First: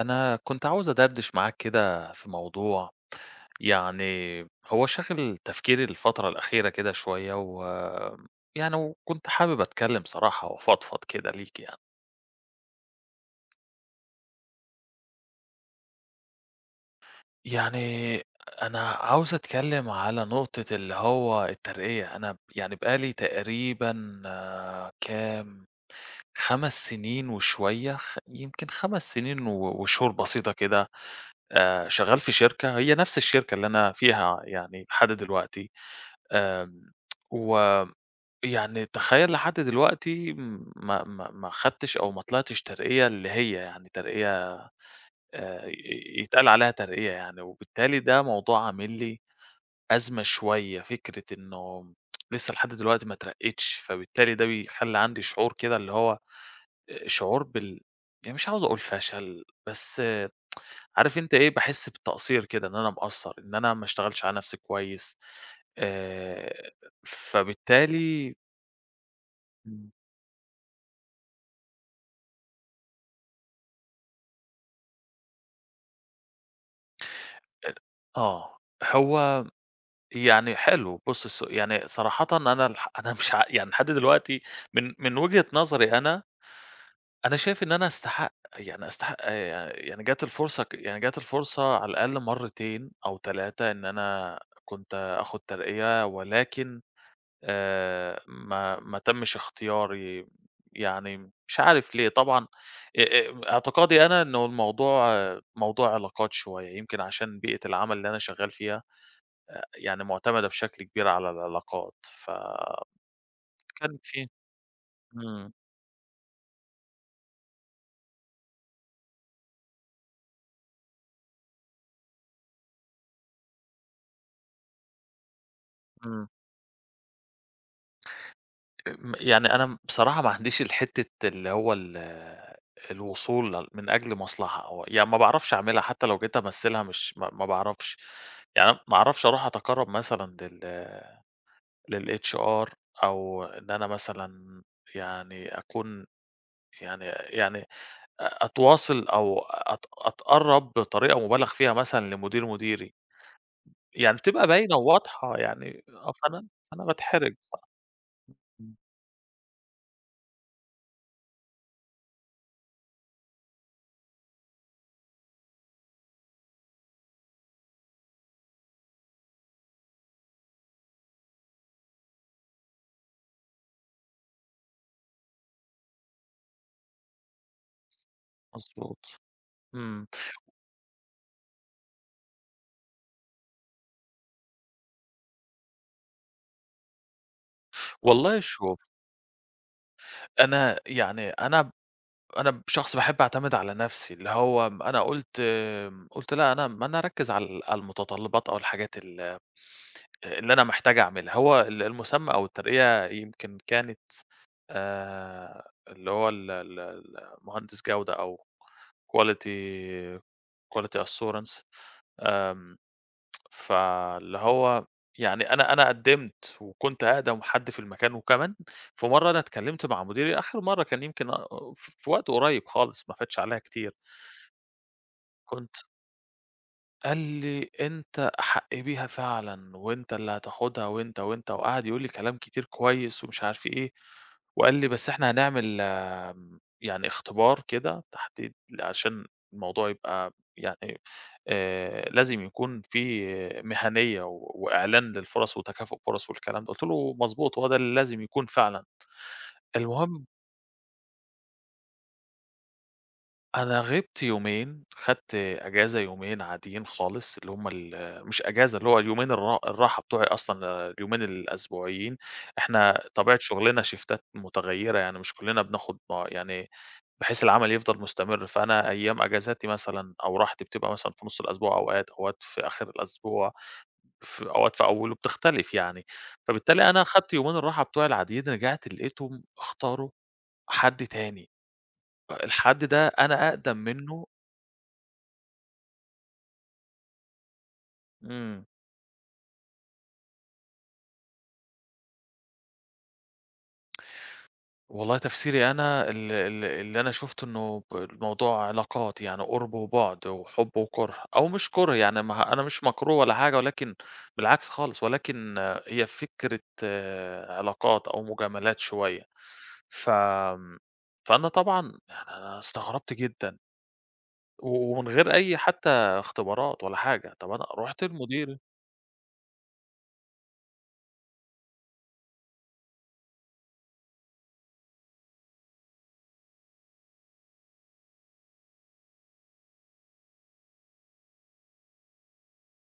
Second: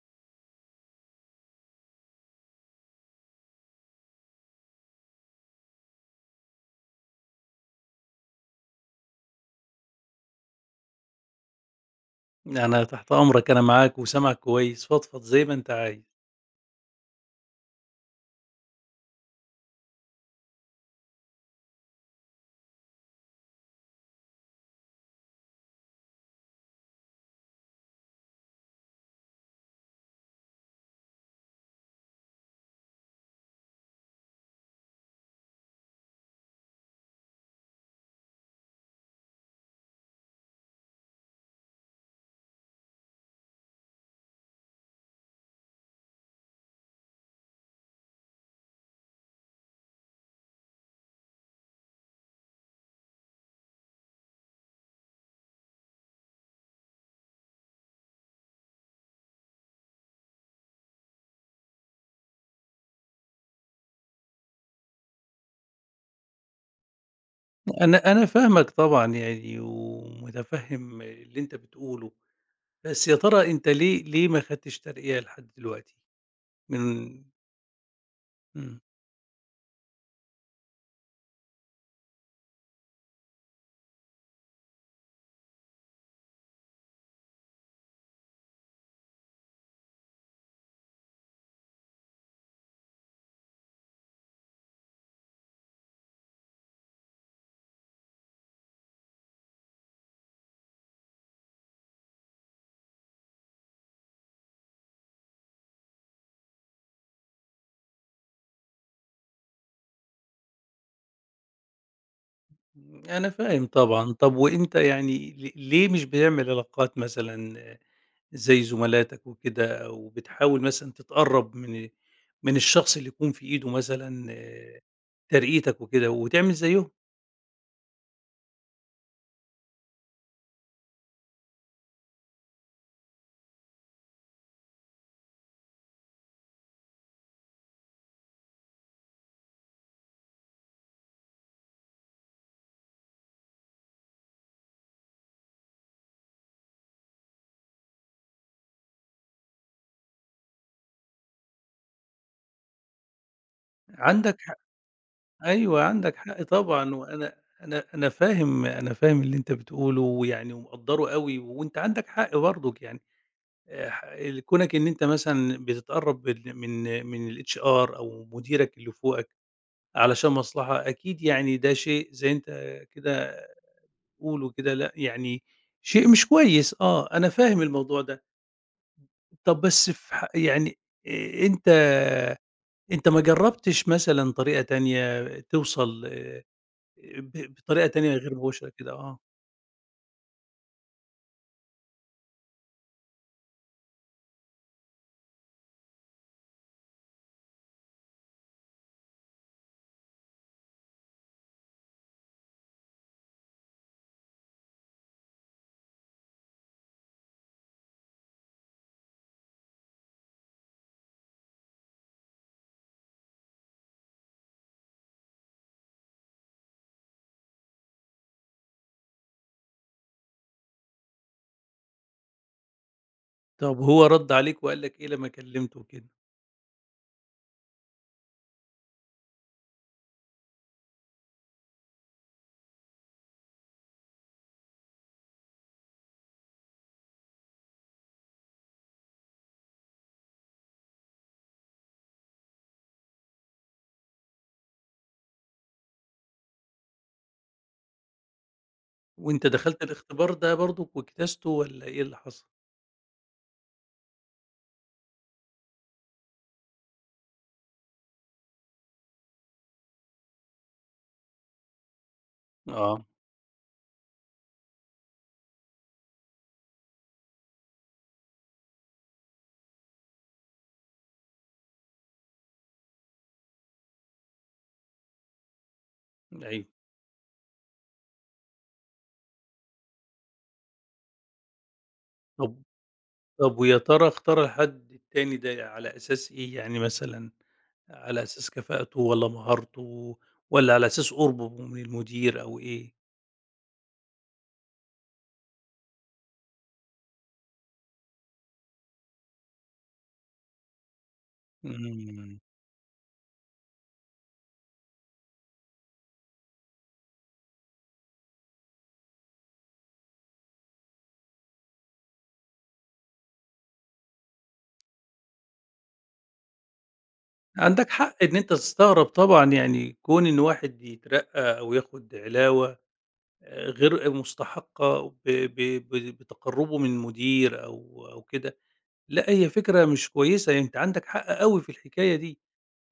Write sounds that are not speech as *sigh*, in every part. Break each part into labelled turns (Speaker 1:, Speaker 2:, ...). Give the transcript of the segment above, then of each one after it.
Speaker 1: أنا كنت عاوز أدردش معاك كده في موضوع، يعني هو شاغل تفكيري الفترة الأخيرة كده شوية يعني وكنت حابب أتكلم صراحة وأفضفض كده ليك يعني.
Speaker 2: يعني أنا تحت أمرك، أنا معاك وسامعك كويس، فضفض زي ما أنت عايز.
Speaker 1: يعني أنا عاوز أتكلم على نقطة اللي هو الترقية. أنا يعني بقالي تقريبا كام 5 سنين وشوية، يمكن 5 سنين وشهور بسيطة كده، شغال في شركة هي نفس الشركة اللي أنا فيها يعني لحد دلوقتي. آمم، ويعني تخيّل لحد دلوقتي ما خدتش أو ما طلعتش ترقية اللي هي يعني ترقية، ي يتقال عليها ترقية يعني، وبالتالي ده موضوع عامل لي أزمة شوية، فكرة إنه لسه لحد دلوقتي ما اترقيتش، فبالتالي ده بيخلّي عندي شعور كده اللي هو شعور يعني مش عاوز أقول فشل، بس عارف أنت إيه، باحس بالتقصير كده إن أنا مقصّر، إن أنا ما اشتغلتش على نفسي كويس، آآ،
Speaker 2: أنا
Speaker 1: فبالتالي.
Speaker 2: فاهمك طبعًا يعني
Speaker 1: إمم.
Speaker 2: ومُتفهِّم اللي أنت بتقوله، بس يا ترى أنت ليه ما خدتش ترقية لحد دلوقتي؟ من
Speaker 1: أ آه.
Speaker 2: إمم،
Speaker 1: هو يعني حلو. بُص يعني صراحةً أنا *laughs* أنا مش يعني لحد دلوقتي من وجهة نظري أنا، أنا شايف إن أنا أستحق، يعني أستحق، يعني جات الفرصة يعني جات الفرصة على الأقل مرّتين أو 3 إن أنا كنت آخُد ترقية، ولكن ما تمِّش اختياري، يعني مش عارف ليه طبعًا. أ أ اعتقادي أنا إنه الموضوع موضوع علاقات شوية، يمكن عشان بيئة العمل اللي أنا شغّال فيها يعني مُعتمدة بشكل كبير على العلاقات، فكان
Speaker 2: أنا فاهم طبعًا.
Speaker 1: في.
Speaker 2: طب وأنت يعني
Speaker 1: إمم،
Speaker 2: ليه مش بتعمل علاقات مثلًا زي زملاتك وكده أو بتحاول مثلًا تتقرّب من الشخص اللي يكون في إيده مثلًا آه، ترقيتك وكده
Speaker 1: إمم،
Speaker 2: وتعمل زيّهم؟
Speaker 1: م يعني أنا بصراحة ما عنديش الحتّة اللي هو الوصول من أجل مصلحة، أو يعني ما باعرفش أعملها حتى لو جيت أمثّلها، مش ما باعرفش، يعني ما أعرفش أروح أتقرّب مثلًا للHR، أو إن أنا مثلًا يعني أكون يعني أتواصل أو أتقرّب بطريقة مُبالغ فيها مثلًا لمدير مديري، يعني
Speaker 2: عندك
Speaker 1: بتبقى
Speaker 2: ح
Speaker 1: باينة وواضحة
Speaker 2: أيوه،
Speaker 1: يعني
Speaker 2: عندك حق
Speaker 1: فأنا
Speaker 2: طبعًا،
Speaker 1: باتحرج.
Speaker 2: وأنا أنا أنا فاهم
Speaker 1: إمم.
Speaker 2: أنا فاهم اللي أنت بتقوله ويعني ومقدّره أوي، وأنت عندك حق برضُك يعني ح كونك إن أنت مثلًا بتتقرّب من الHR أو مديرك اللي فوقك علشان مصلحة، أكيد يعني ده شيء زي أنت كده قُل وكده لأ، يعني شيء مش كويس آه، أنا فاهم الموضوع ده.
Speaker 1: مضبوط.
Speaker 2: طَب بس
Speaker 1: إمم.
Speaker 2: في ح يعني آآ، أنت أنت ما جرّبتش مثلًا طريقة تانية توصل بطريقة تانية غير
Speaker 1: والله
Speaker 2: مباشرة
Speaker 1: شوف،
Speaker 2: كده آه.
Speaker 1: أنا يعني أنا ب أنا ب شخص باحب أعتمد على نَفْسي، اللي هو أنا قُلت، قُلت لأ، أنا ما أنا أركّز على على المتطلبات أو الحاجات اللي أنا محتاج أعملها، هو المسمى أو الترقية، يمكن كانت اللي هو ال ال ال مهندس جودة أو quality quality assurance. آمم، فاللي هو يعني أنا قدّمت وكنت أقدم حد في المكان، وكمان في مرّة أنا اتكلّمت مع مديري آخر مرّة كان يمكن، في وقت قريب خالص ما فاتش عليها
Speaker 2: طب
Speaker 1: كتير.
Speaker 2: هو رَد عليك وقال لك إيه لمّا
Speaker 1: كنت
Speaker 2: كلّمته وكده؟
Speaker 1: قال لي: "أنت أحق بيها فعلًا، وأنت اللي هتاخدها وأنت، وأنت." وقعد يقول لي كلام كتير كويس ومش عارف إيه، وقال لي: "بس إحنا هنعمل، يعني اختبار كده، تحديد، عشان الموضوع يبقى يعني لازم يكون في مهنية وإعلان للفُرَص وتكافؤ فرص والكلام ده." قُلت له: "مضبوط، هو ده اللي لازم يكون فعلًا."
Speaker 2: وأنت دخلت
Speaker 1: المهم
Speaker 2: الاختبار ده برضك واجتازته والّا إيه اللي حصل؟
Speaker 1: أنا غِبت يومين، خدت أجازة يومين عاديين خالص، اللي هُم مش أجازة، اللي هو اليومين الراحة بتوعي أصلًا، اليومين الأسبوعيين، إحنا
Speaker 2: آه.
Speaker 1: طبيعة شُغلنا شيفتات متغيّرة، يعني مش كُلّنا بناخد، ما يعني، بحيث العمل يفضل مستمر، فأنا أيام أجازاتي مثلًا أو راحتي بتبقى مثلًا في نُص الأسبوع أوقات، أوقات في آخر الأسبوع، في أوقات في أوّله، بتختلف يعني.
Speaker 2: أيوه.
Speaker 1: فبالتالي أنا خدت يومين الراحة بتوعي العاديين، رجعت لقيتهم اختاروا حد تاني،
Speaker 2: طب
Speaker 1: الحد ده أنا
Speaker 2: طب
Speaker 1: أقدم
Speaker 2: ويا ترى
Speaker 1: منّه.
Speaker 2: اختار الحد التاني ده على أساس إيه؟ يعني مثلًا على أساس
Speaker 1: إمم.
Speaker 2: كفاءته والّا مهارته والّا على أساس قُربه من المدير أو إيه؟
Speaker 1: والله تفسيري أنا ال ال اللي أنا شُفته إنه الموضوع علاقات، يعني قُرب وبُعد وحُب وكُره، أو مش كُره يعني،
Speaker 2: إمم.
Speaker 1: ما أنا مش مكروه ولا حاجة، ولكن بالعكس خالص، ولكن هي فكرة علاقات أو مجاملات شوية. فآمم، فأنا طبعًا يعني أنا استغربت جدًا، ومن غير أي حتى اختبارات ولا حاجة، طَب أنا
Speaker 2: عندك
Speaker 1: رُحت
Speaker 2: حق إن أنت
Speaker 1: لمديري،
Speaker 2: تستغرب طبعًا، يعني كون إن واحد يترقّى أو ياخُد علاوة غير مستحقة ب بتقرُّبه من مدير أو أو كده، لأ هي فكرة مش كويسة، يعني أنت عندك حق أوي في الحكاية دي،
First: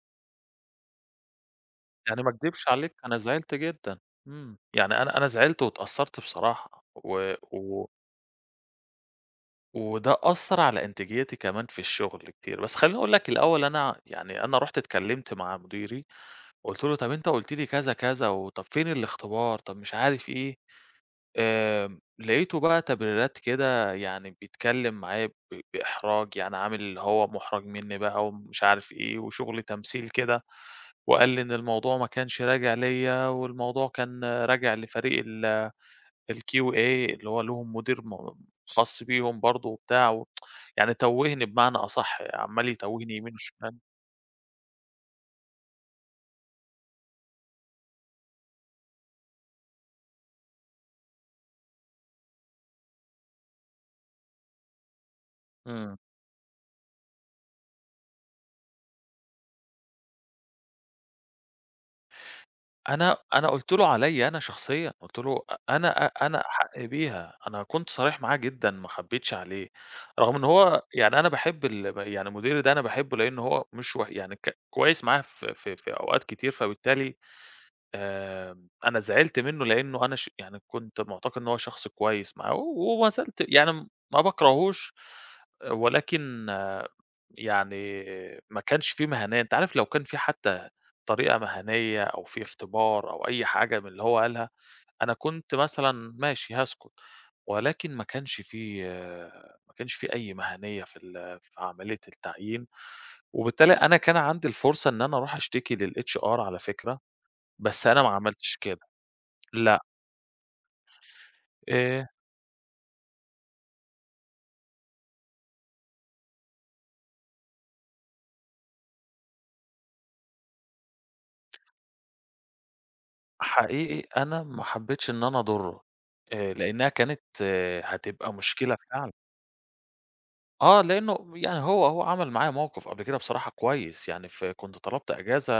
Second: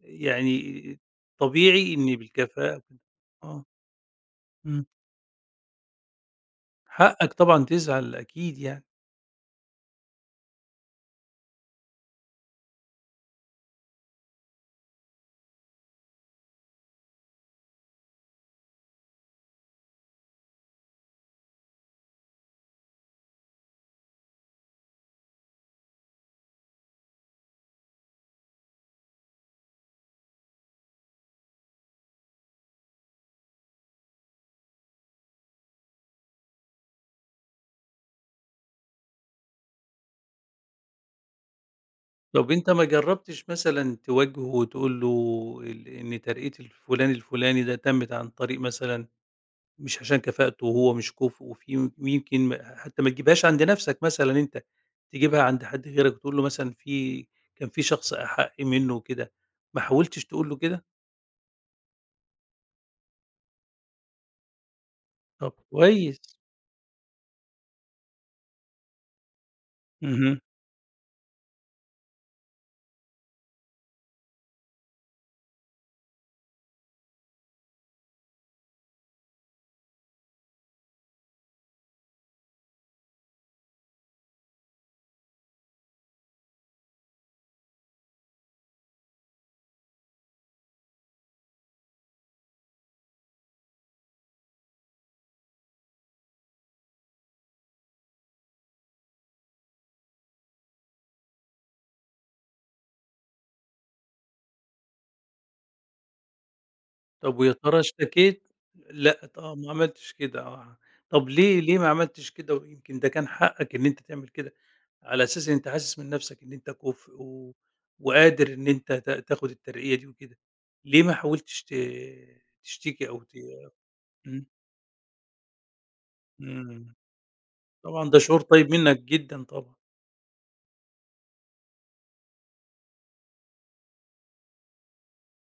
Speaker 2: يعني طبيعي إن
Speaker 1: يعني ما أكدبش
Speaker 2: بالكفاءة
Speaker 1: عليك
Speaker 2: وكده
Speaker 1: أنا زعلت
Speaker 2: آه.
Speaker 1: جدًا.
Speaker 2: إمم،
Speaker 1: يعني أنا زعلت واتأثّرت بصراحة، و
Speaker 2: حقك طبعًا
Speaker 1: و
Speaker 2: تزعل أكيد يعني.
Speaker 1: وده أثّر على إنتاجيتي كمان في الشغل كتير، بس خلّيني أقول لك الأول. أنا يعني أنا رُحت اتكلّمت مع مديري، قُلت له: "طَب أنت قُلت لي كذا، كذا، وطَب فين الاختبار، طَب مش عارف إيه." لقيته بقى تبريرات كده يعني بيتكلّم معايا بإحراج، يعني عامل اللي هو مُحرَج منّي بقى ومش عارف إيه وشغل تمثيل كده، وقال لي إن الموضوع ما كانش راجع ليّا والموضوع كان راجع لفريق الQA اللي هو ليهم مدير خاص بيهم برضه وبتاع، و... يعني توّهني بمعنى أصح،
Speaker 2: طَب
Speaker 1: عمّال
Speaker 2: أنت ما
Speaker 1: يتوّهني يمين
Speaker 2: جرّبتش
Speaker 1: وشمال.
Speaker 2: مثلًا تواجهه وتقول له إن ترقية الفلان الفلاني ده تمِّت عن طريق مثلًا مش عشان كفاءته وهو مش كُفء وفي ويمكن حتى ما تجيبهاش عند نَفْسك مثلًا أنت، تجيبها عند حد
Speaker 1: إمم.
Speaker 2: غيرك وتقول له مثلًا في كان في شخص أحَق منّه وكده، ما حاولتش تقول له كده؟
Speaker 1: أنا قُلت له عليّا أنا شخصيًا، قُلت له
Speaker 2: طب
Speaker 1: أ أنا أ
Speaker 2: كويس.
Speaker 1: أنا أحق بيها، أنا كنت صريح معاه جدًا ما خبّيتش عليه، رغم
Speaker 2: اهم.
Speaker 1: إن هو يعني أنا باحب ال ب يعني مديري ده أنا باحبه لإن هو مش و يعني ك كويس معايا في في أوقات كتير، فبالتالي أنا زعلت منّه لإنه أنا يعني كنت معتقد إن هو شخص كويس معاه، وما زلت يعني ما باكرهوش. ولكن يعني ما كانش في مهانية، أنت عارف لو كان في حتى طريقة مهنية أو في اختبار أو أي حاجة من اللي هو قالها، أنا كنت مثلًا ماشي هاسكت، ولكن ما كانش في، ما كانش في أي مهنية في في عملية التعيين، وبالتالي أنا كان عندي الفرصة إن أنا أروح أشتكي للHR على فكرة،
Speaker 2: طب ويا ترى
Speaker 1: بس أنا ما
Speaker 2: اشتكيت؟
Speaker 1: عملتش كده.
Speaker 2: لأ ط آه، ما
Speaker 1: لأ.
Speaker 2: عملتش كده آه. طب ليه ما
Speaker 1: آآ،
Speaker 2: عملتش كده ويمكن ده كان حقّك إن أنت تعمل كده، على أساس إن أنت حاسس من نَفْسك إن أنت كُفء و وقادر إن أنت تاخد الترقية دي وكده، ليه ما حاولتش تشتكي أو ت
Speaker 1: حقيقي أنا
Speaker 2: إمم.
Speaker 1: ما حبيتش إن أنا أضُرّه، لإنها
Speaker 2: إمم،
Speaker 1: كانت
Speaker 2: طبعًا ده
Speaker 1: هتبقى
Speaker 2: شعور طيب
Speaker 1: مشكلة
Speaker 2: منّك
Speaker 1: فعلًا.
Speaker 2: جدًا طبعًا.
Speaker 1: آه، لإنه يعني هو عمل معايا موقف قبل كده بصراحة كويس، يعني كنت طلبت إجازة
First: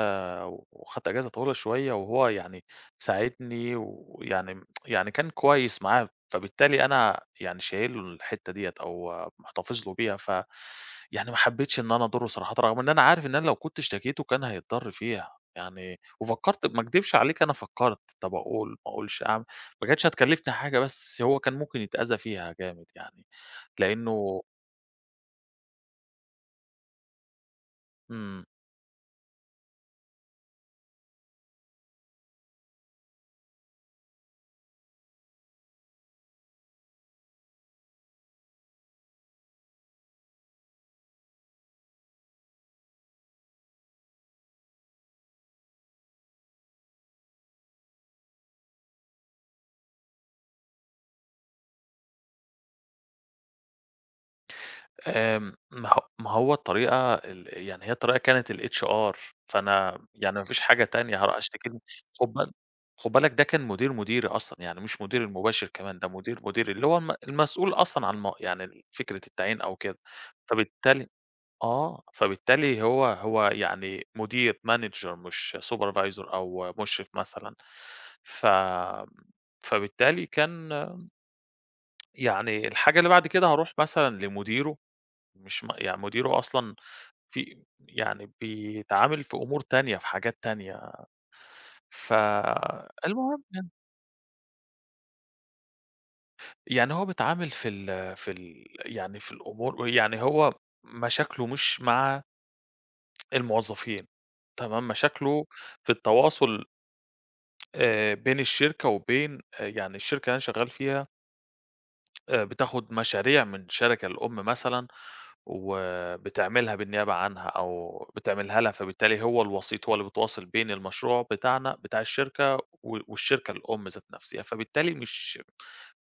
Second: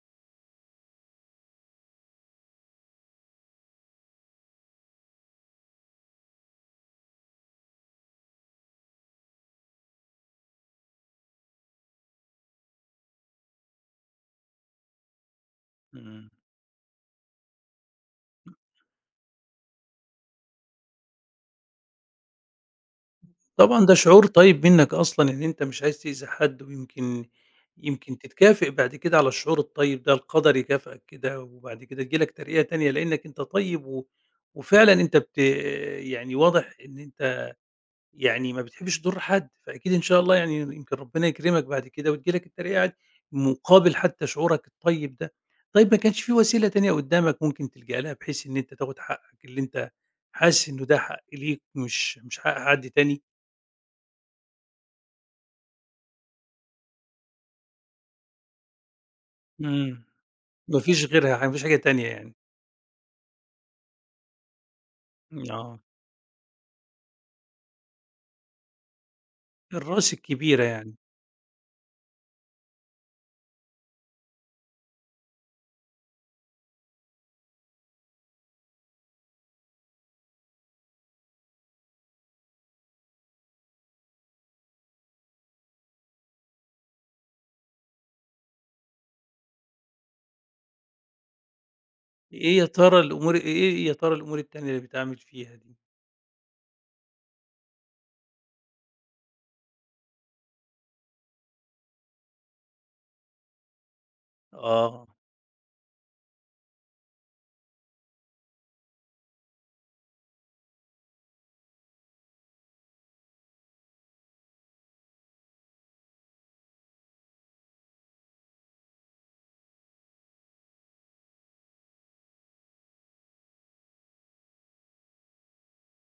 Speaker 1: وخدت إجازة طويلة شوية وهو يعني ساعدني، ويعني كان كويس معايا، فبالتالي أنا يعني شايل له الحتّة ديّة أو محتفظ له بيها، ف يعني ما حبيتش إن أنا أضُرّه صراحةً، رغم إن أنا عارف إن أنا لو كنت اشتكيته كان هيتضر فيها، يعني
Speaker 2: إمم.
Speaker 1: وفكّرت ما اكدبش عليك أنا فكّرت، طَب أقول، ما أقولش، أعمل، ما كانتش هتكلّفني حاجة بس هو كان ممكن يتأذى فيها جامد يعني،
Speaker 2: طبعًا ده شعور
Speaker 1: لإنه.
Speaker 2: طيب منّك أصلًا إن أنت مش عايز تأذي حد، ويمكن يمكن
Speaker 1: إمم.
Speaker 2: تتكافئ بعد كده على الشعور الطيب ده، القدر يكافئك كده، وبعد كده تيجي لك ترقية تانية لإنّك أنت طيب، و وفعلًا أنت بت يعني واضح إن أنت يعني ما بتحبّش تضُرّ حد، فأكيد إن شاء الله يعني يمكن ربنا يكرمك بعد كده وتيجي لك الترقية عادي، مقابل حتى شعورك الطيب ده. طيب ما كانش في وسيلة تانية قدّامك ممكن تلجأ لها بحيث إن أنت تاخد حقّك اللي أنت حاسس إنه ده حق ليك مش حق حد تاني؟
Speaker 1: ما هو الطريقة، يعني هي الطريقة كانت الHR، فأنا
Speaker 2: إمم.
Speaker 1: يعني ما فيش
Speaker 2: ما
Speaker 1: حاجة
Speaker 2: فيش
Speaker 1: تانية هاروح
Speaker 2: غيرها، ما فيش
Speaker 1: أشتكي
Speaker 2: حاجة
Speaker 1: له.
Speaker 2: تانية
Speaker 1: خُد
Speaker 2: يعني.
Speaker 1: بال خُد بالك ده كان مدير مديري أصلًا، يعني مش مديري
Speaker 2: إمم،
Speaker 1: المباشر
Speaker 2: آه.
Speaker 1: كمان، ده مدير مديري، اللي هو المسؤول أصلًا عن يعني فكرة التعيين أو كده،
Speaker 2: الراس الكبيرة يعني.
Speaker 1: فبالتالي هو يعني مدير manager مش supervisor أو مشرف مثلًا، ف فبالتالي كان يعني الحاجة اللي بعد كده هاروح مثلًا لمديره، مش يعني مديره أصلًا في يعني بيتعامل في أمور تانية، في حاجات تانية،
Speaker 2: إيه يا ترى الأمور
Speaker 1: فالمهم يعني.
Speaker 2: إيه يا ترى الأمور التانية اللي بتعامل فيها دي؟
Speaker 1: هو بيتعامل في ال في ال يعني في الأمور، يعني هو مشاكله مش مع الموظفين، تمام،
Speaker 2: آه،
Speaker 1: مشاكله في التواصل بين الشركة وبين، يعني الشركة اللي أنا شغال فيها بتاخد مشاريع من الشركة الأم مثلًا، وبتعملها بالنيابة عنها أو بتعملها لها، فبالتالي هو الوسيط، هو اللي بيتواصل بين المشروع بتاعنا بتاع الشركة والشركة الأم ذات نفسها، فبالتالي مش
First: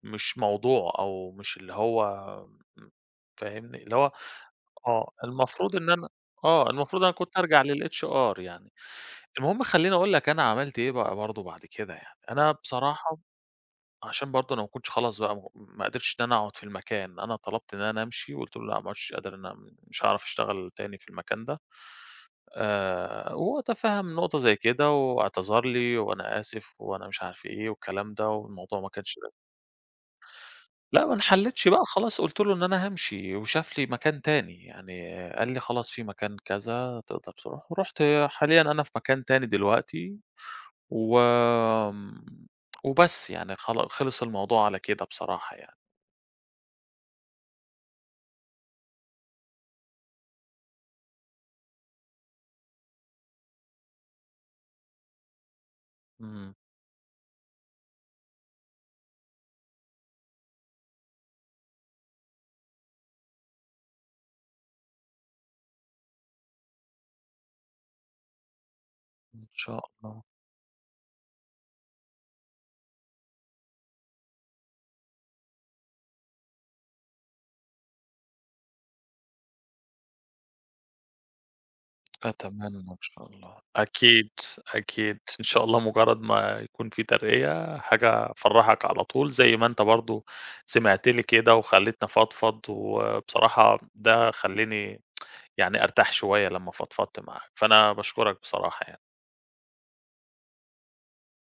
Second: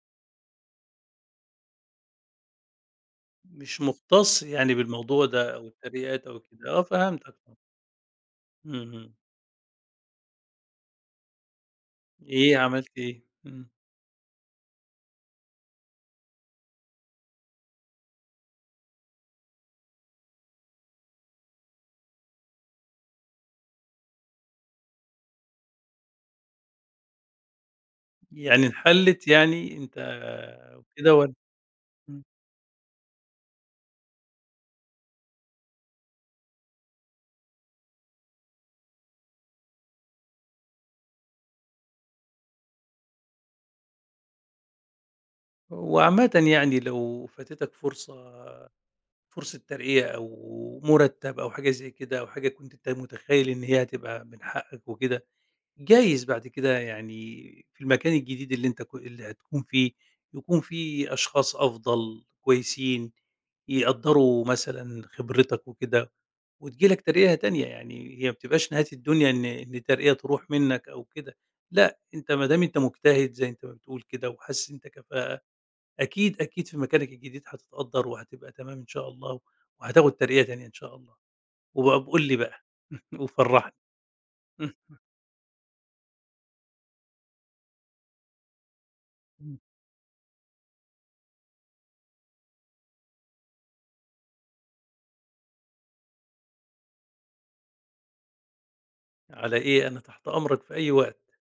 Speaker 1: مش موضوع أو مش اللي هو م
Speaker 2: مش
Speaker 1: فاهمني؟ اللي هو
Speaker 2: مُختص يعني
Speaker 1: آه،
Speaker 2: بالموضوع ده أو
Speaker 1: المفروض إن أنا
Speaker 2: التريقات أو كده، آه
Speaker 1: المفروض أنا
Speaker 2: فهمتك
Speaker 1: كنت
Speaker 2: آه.
Speaker 1: أرجع للHR يعني.
Speaker 2: إمم، إمم.
Speaker 1: المهم خلّيني أقول لك أنا عملت إيه بقى برضه بعد كده يعني. أنا
Speaker 2: إيه، عملت
Speaker 1: بصراحة
Speaker 2: إيه؟ إمم.
Speaker 1: عشان برضه أنا ما كنتش خلاص بقى، ما قدرتش إن أنا أقعد في المكان، أنا طلبت إن أنا أمشي وقُلت له: "لأ مش قادر، أنا مش هاعرف أشتغل تاني في المكان ده." وهو تفهَّم نقطة زي كده واعتذر لي وأنا آسف وأنا مش عارف إيه والكلام ده،
Speaker 2: يعني
Speaker 1: والموضوع ما كانش.
Speaker 2: انحلت يعني أنت
Speaker 1: لأ، ما
Speaker 2: وكده والّا
Speaker 1: انحلتش بقى خلاص،
Speaker 2: إمم.
Speaker 1: قُلت له إن أنا هامشي وشاف لي مكان تاني، يعني قال لي: "خلاص في مكان كذا تقدر تروح." ورُحت. حاليًا أنا في مكان تاني دلوقتي، و آمم، وبس يعني خلِص الموضوع على كده بصراحة يعني.
Speaker 2: وعامةً يعني لو فاتتك فرصة ترقية أو مُرتّب أو حاجة زي كده أو حاجة كنت أنت متخيّل إن هي هتبقى من حقّك وكده، جايز بعد
Speaker 1: إمم.
Speaker 2: كده يعني في المكان الجديد اللي أنت اللي هتكون فيه، يكون في أشخاص أفضل، كويسين، يقدّروا مثلًا خبرتك وكده. وتيجي لك ترقية تانية، يعني هي ما بتبقاش نهاية الدنيا
Speaker 1: إن
Speaker 2: إن إن
Speaker 1: شاء
Speaker 2: ترقية
Speaker 1: الله.
Speaker 2: تروح منّك أو كده، لأ، أنت ما دام أنت مجتهد زي أنت ما بتقول كده وحاسس إن أنت كفاءة، أكيد، أكيد في مكانك الجديد هتتقدّر وهتبقى تمام إن شاء الله، وهتاخد ترقية تانية إن شاء الله، وبقى قُل لي بقى
Speaker 1: أتمنى. إن
Speaker 2: *laughs*
Speaker 1: شاء الله،
Speaker 2: وفرّحني
Speaker 1: أكيد، أكيد، إن شاء الله مجرد ما يكون في ترقية حاجة هافرّحك على طول، زي ما أنت
Speaker 2: *laughs*
Speaker 1: برضه سمعت لي كده وخلّيتني أفضفض، وبصراحة ده خلّاني يعني أرتاح شوية لمّا فضفضت معاك، فأنا باشكرك بصراحة يعني.
Speaker 2: على إيه، أنا تحت أمرك في أي وقت.